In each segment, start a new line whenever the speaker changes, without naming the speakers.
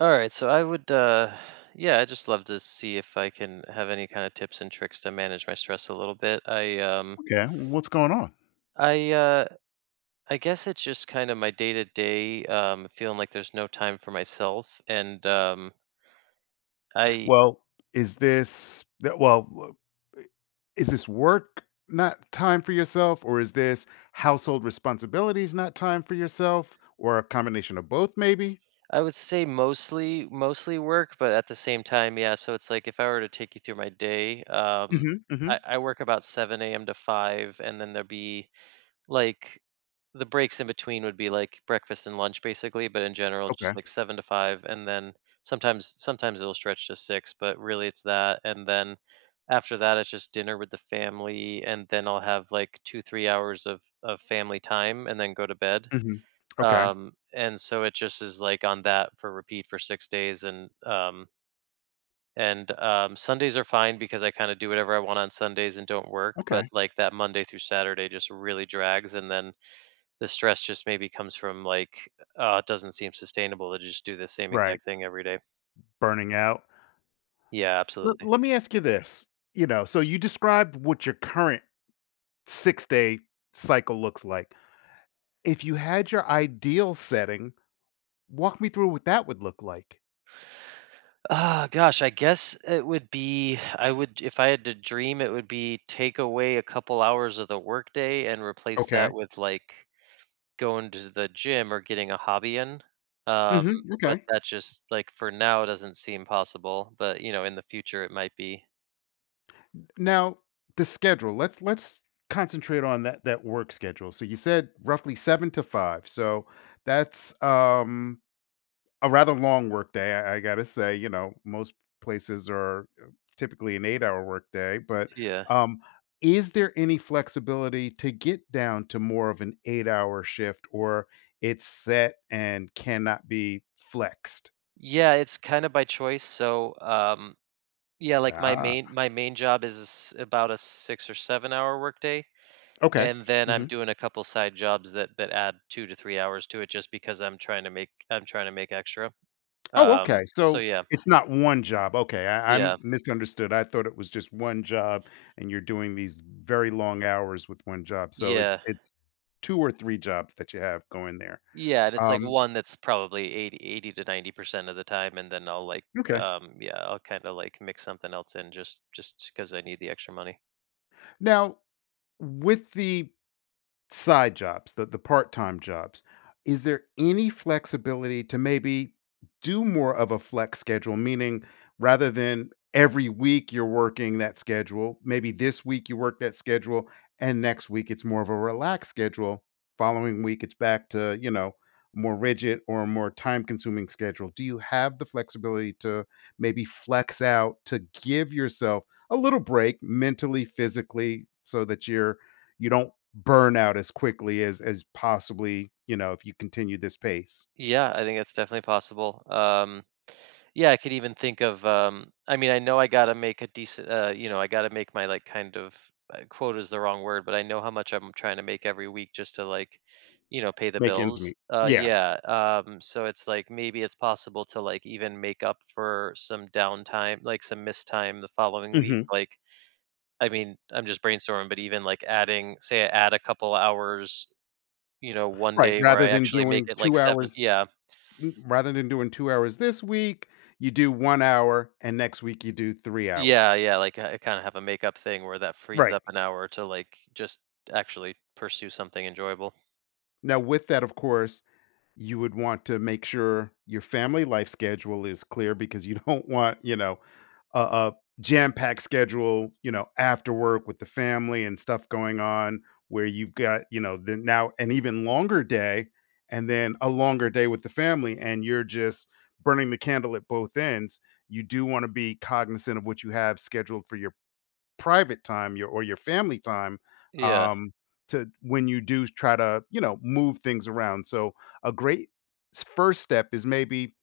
All right, so I would, yeah, I just love to see if I can have any kind of tips and tricks to manage my stress a little bit.
Okay, what's going on?
I, uh, I guess it's just kind of my day to day, feeling like there's no time for myself, and I,
Well, is this that well, uh, is this work not time for yourself, or is this household responsibilities not time for yourself, or a combination of both maybe?
I would say mostly work, but at the same time, yeah. So it's like if I were to take you through my day,
Mhm. Mhm.
I work about seven a.m. to five, and then there'll be Like, the breaks in between would be, like, breakfast and lunch basically, but in general, it's just,
Okay.
like, 7 to 5, and then sometimes it'll stretch to 6, but really it's that, and then after that, it's just dinner with the family, and then I'll have, like, 2, 3 hours of family time and then go to bed.
Mhm. Okay.
And so it just is, like, on that for repeat for 6 days and Sundays are fine because I kinda do whatever I want on Sundays and don't work, but,
Okay.
like, that Monday through Saturday just really drags, and then the stress just maybe comes from, like, "Oh, it doesn't seem sustainable to just do the same
Right.
exact thing every day."
Burning out.
Yeah,
Let,
absolutely.
let me ask you this. You know, so you described what your current 6-day cycle looks like. If you had your ideal setting, walk me through what that would look like.
Ah, gosh, I guess it would be I would if I had to dream, it would be take away a couple hours of the workday and replace that
Okay.
with, like, going to the gym or getting a hobby in.
Mhm.
But
Okay.
that just like, for now, doesn't seem possible, but, you know, in the future, it might be.
Now, the schedule. Let's concentrate on that work schedule. So you said roughly seven to five. So that's a rather long work day. I gotta say, you know, most places are typically an eight-hour work day, but
Yeah.
um, is there any flexibility to get down to more of an eight-hour shift, or it's set and cannot be flexed?
Yeah, it's kinda by choice, so. Yeah, like my
Ah,
main my main job is about a 6 or 7-hour workday,
okay.
and then I'm
Mm-hmm.
doing a couple side jobs that add 2 to 3 hours to it just because I'm trying to make extra.
Oh, okay.
So
So
yeah.
it's not one job. Okay. I,
Yeah.
I'm misunderstood. I thought it was just one job and you're doing these very long hours with one job. So
Yeah.
it's two or three jobs that you have going there.
Yeah, and it's like
Um,
one that's probably eighty to 90% of the time, and then I'll like
okay.
yeah, I'll kind of like mix something else in just cuz I need the extra money.
Now with the side jobs, the part-time jobs. Is there any flexibility to maybe do more of a flex schedule? Meaning, rather than every week you're working that schedule, maybe this week you work that schedule, and next week it's more of a relaxed schedule. Following week, it's back to, you know, more rigid or more time-consuming schedule. Do you have the flexibility to maybe flex out to give yourself a little break mentally, physically, so that you're you don't burn out as quickly as possibly, you know, if you continue this pace.
Yeah, I think that's definitely possible. Yeah, I could even think of, I mean, I know I gotta make a decent, you know, I gotta make my like kind of quota is the wrong word, but I know how much I'm trying to make every week just to like, you know, pay the
Make ends
bills.
meet. Yeah.
Yeah. So it's like maybe it's possible to like even make up for some downtime, like some missed time the following week.
Mhm.
Like, I mean, I'm just brainstorming, but even like adding, say, I add a couple hours, you know, one
Right,
day where
rather
I
than
actually make
doing
it like
2
seven.
hours
Yeah.
m rather than doing 2 hours this week, you do 1 hour, and next week you do 3
Yeah,
hours.
yeah, like, I kind of have a makeup thing where that frees
Right.
up an hour to, like, just actually pursue something enjoyable.
Now with that, of course, you would want to make sure your family life schedule is clear because you don't want, you know, a jam-packed schedule, you know, after work with the family and stuff going on where you've got, you know, then now an even longer day and then a longer day with the family and you're just burning the candle at both ends. You do want to be cognizant of what you have scheduled for your private time, your or your family time,
Yeah.
um, to when you do try to, you know, move things around. So a great first step is maybe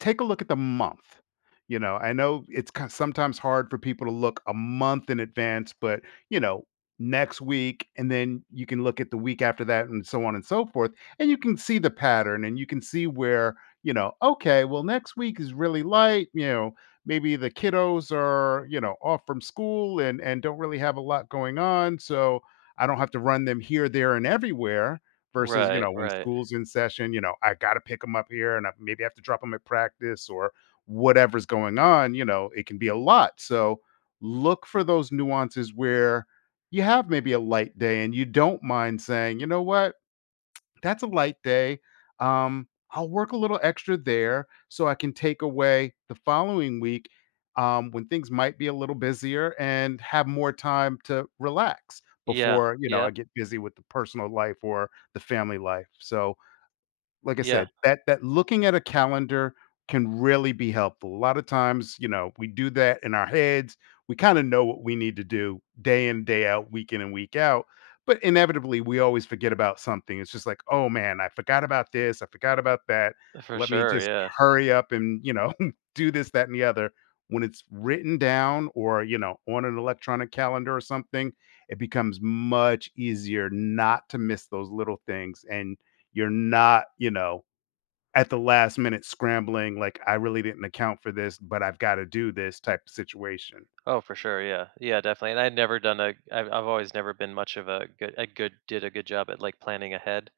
take a look at the month. You know, I know it's kind sometimes hard for people to look a month in advance, but you know, next week, and then you can look at the week after that, and so on and so forth, and you can see the pattern, and you can see where you know, okay, well, next week is really light. You know, maybe the kiddos are you know off from school and don't really have a lot going on, so I don't have to run them here, there, and everywhere versus, you
Right,
know, when
right.
school's in session, you know, I gotta pick them up here and I maybe have to drop them at practice or whatever's going on, you know, it can be a lot. So look for those nuances where you have maybe a light day and you don't mind saying, you know what? That's a light day. I'll work a little extra there so I can take away the following week when things might be a little busier and have more time to relax
Yeah,
before you know I
yep,
get busy with the personal life or the family life. So like I
yeah,
said, that that looking at a calendar can really be helpful. A lot of times, you know, we do that in our heads. We kind of know what we need to do day in, day out, week in and week out. But inevitably, we always forget about something. It's just like, oh man, I forgot about this. I forgot about that.
for
Let me
sure,
just
yeah.
hurry up and, you know, do this, that, and the other. When it's written down or, you know, on an electronic calendar or something, it becomes much easier not to miss those little things and you're not, you know, at the last minute scrambling, like, "I really didn't account for this, but I've gotta do this," type of situation.
Oh, for sure, yeah. Yeah, definitely, and I'd never done a I've always never been much of a good did a good job at, like, planning ahead.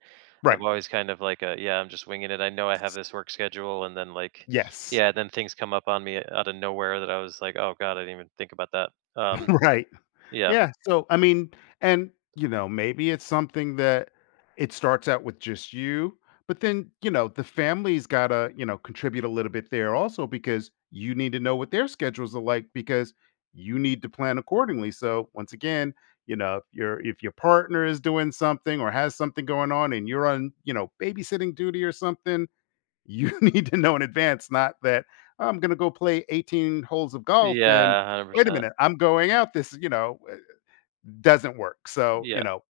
I've
Right.
always kind of like a, "Yeah, I'm just winging it. I know I have this work schedule," and then, like
Yes.
yeah, then things come up on me out of nowhere that I was like, "Oh god, I didn't even think about that." Um,
Right.
yeah.
Yeah, so, I mean and, you know, maybe it's something that it starts out with just you, but then, you know, the family's gotta, you know, contribute a little bit there also because you need to know what their schedules are like because you need to plan accordingly, so, once again, you know, if your partner is doing something or has something going on and you're on, you know, babysitting duty or something, you need to know in advance, not that, "Oh, I'm gonna go play 18 holes of golf," and,
Yeah,
"Wait a
100%.
minute, I'm going out this" you know, doesn't work. So, you
Yeah.
know,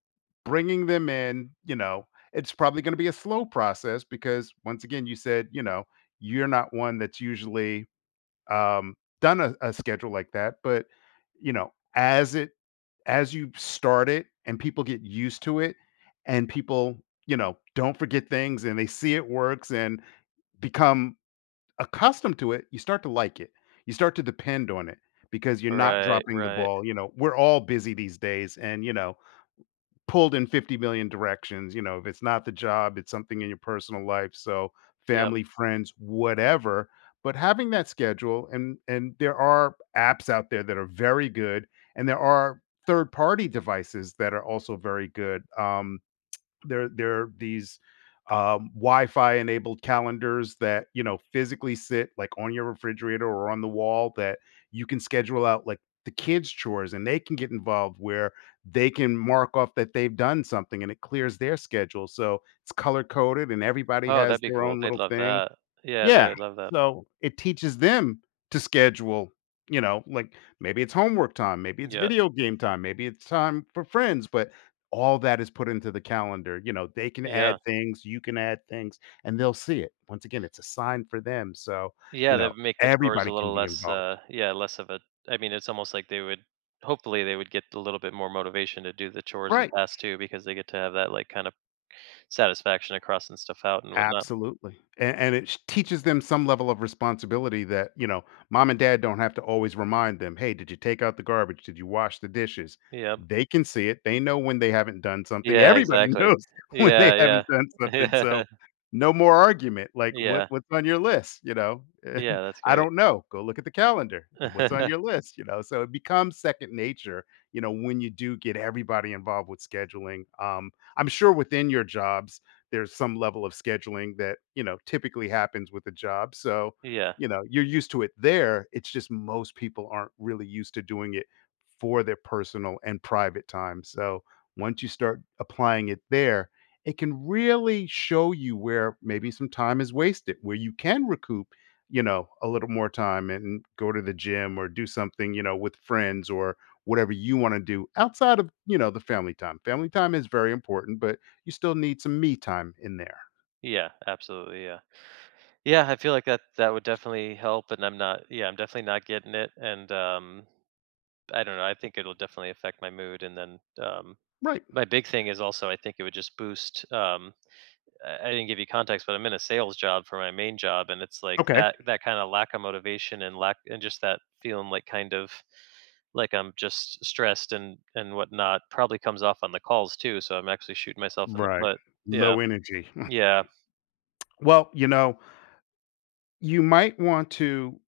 bringing them in, you know, it's probably going to be a slow process because once again, you said, you know, you're not one that's usually um, done a schedule like that, but you know, as you start it and people get used to it, and people, you know, don't forget things and they see it works and become accustomed to it, you start to like it. You start to depend on it because you're not
Right,
dropping the
right.
ball. You know, we're all busy these days, and you know, pulled in 50 million directions. You know, if it's not the job, it's something in your personal life. So
Yep.
family, friends, whatever. But having that schedule and there are apps out there that are very good, and there are third party devices that are also very good. There there are these, Wi-Fi enabled calendars that, you know, physically sit, like, on your refrigerator or on the wall that you can schedule out, like, the kids' chores, and they can get involved where they can mark off that they've done something, and it clears their schedule, so it's color coded, and everybody
Oh, that'd
has
be
their
cool.
own
They'd
little
love
thing.
that. Yeah, they
Yeah,
would love that.
so it teaches them to schedule, you know, like, maybe it's homework time, maybe it's
Yeah.
video game time, maybe it's time for friends, but all that is put into the calendar, you know, they can add
Yeah.
things, you can add things, and they'll see it. Once again, it's a sign for them, so,
Yeah,
you know,
that'd make the chores a
everybody can
little
be
less
involved.
yeah, less of a I mean, it's almost like they would hopefully they would get a little bit more motivation to do the chores and
Right.
tasks too because they get to have that like kind of satisfaction of crossing stuff out and whatnot.
Absolutely, and it sh teaches them some level of responsibility that, you know, mom and dad don't have to always remind them, "Hey, did you take out the garbage? Did you wash the dishes?"
Yep.
They can see it, they know when they haven't done something,
Yeah,
everybody
exactly.
knows when
Yeah,
they
yeah.
haven't done something, so
Yeah.
no more argument, like,
Yeah.
What's on your list?" You know?
Yeah, that's
"I
great.
don't know." "Go look at the calendar. What's on your list?" You know? So it becomes second nature, you know, when you do get everybody involved with scheduling, I'm sure within your jobs there's some level of scheduling that, you know, typically happens with a job. So,
Yeah.
you know, you're used to it there. It's just most people aren't really used to doing it for their personal and private time. So, once you start applying it there, it can really show you where maybe some time is wasted, where you can recoup, you know, a little more time and go to the gym or do something, you know, with friends or whatever you want to do outside of, you know, the family time. Family time is very important, but you still need some me time in there.
Yeah, absolutely. Yeah. Yeah, I feel like that that would definitely help, and I'm not. Yeah, I'm definitely not getting it, and I don't know. I think it'll definitely affect my mood, and then
Right.
my big thing is also I think it would just boost. I didn't give you context, but I'm in a sales job for my main job, and it's like
Okay.
that that kind of lack of motivation and lack and just that feeling like kind of like I'm just stressed and whatnot probably comes off on the calls too. So I'm actually shooting myself in the
Right.
foot. Yeah,
Low energy.
yeah,
Well, you know, you might want to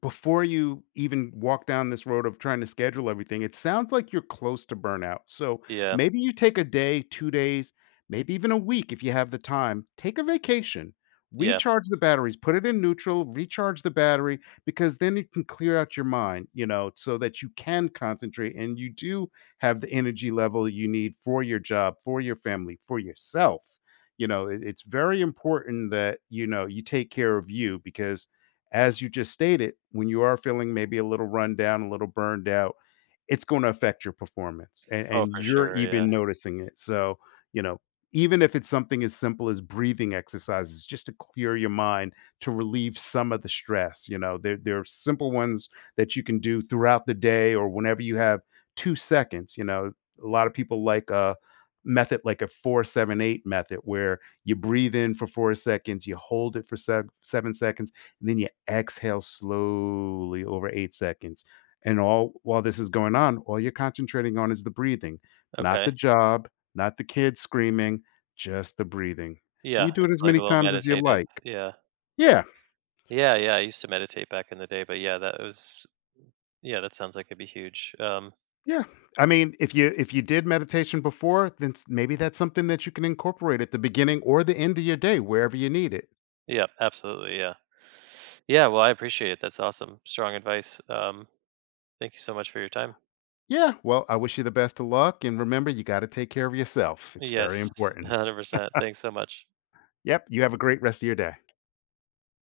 before you even walk down this road of trying to schedule everything, it sounds like you're close to burnout. So
yeah,
maybe you take a day, 2 days, maybe even a week if you have the time. Take a vacation,
yeah.
recharge the batteries, put it in neutral, recharge the battery, because then you can clear out your mind, you know, so that you can concentrate and you do have the energy level you need for your job, for your family, for yourself. You know, it's very important that, you know, you take care of you because as you just stated, when you are feeling maybe a little run down, a little burned out, it's going to affect your performance
Oh,
and
for
you're
sure. Yeah.
even noticing it. So, you know, even if it's something as simple as breathing exercises, just to clear your mind to relieve some of the stress, you know, there are simple ones that you can do throughout the day or whenever you have 2 seconds. You know, a lot of people like a method like a four, seven, eight method where you breathe in for 4 seconds, you hold it for 7 seconds, and then you exhale slowly over 8 seconds and all while this is going on, all you're concentrating on is the breathing, not the
Okay.
job, not the kids screaming, just the breathing. And
Yeah,
you do it
it's
as
like
many
a little
times as you
meditative.
like.
Yeah.
Yeah,
Yeah, yeah, I used to meditate back in the day, but yeah, that was yeah, that sounds like it'd be huge.
yeah. I mean, if you did meditation before, then maybe that's something that you can incorporate at the beginning or the end of your day, wherever you need it.
Yeah, absolutely, yeah. Yeah, well, I appreciate it. That's awesome. Strong advice. Thank you so much for your time.
Yeah. Well, I wish you the best of luck, and remember, you got to take care of yourself. It's very
Yes,
important.
100%. Thanks so much.
Yep. You have a great rest of your day.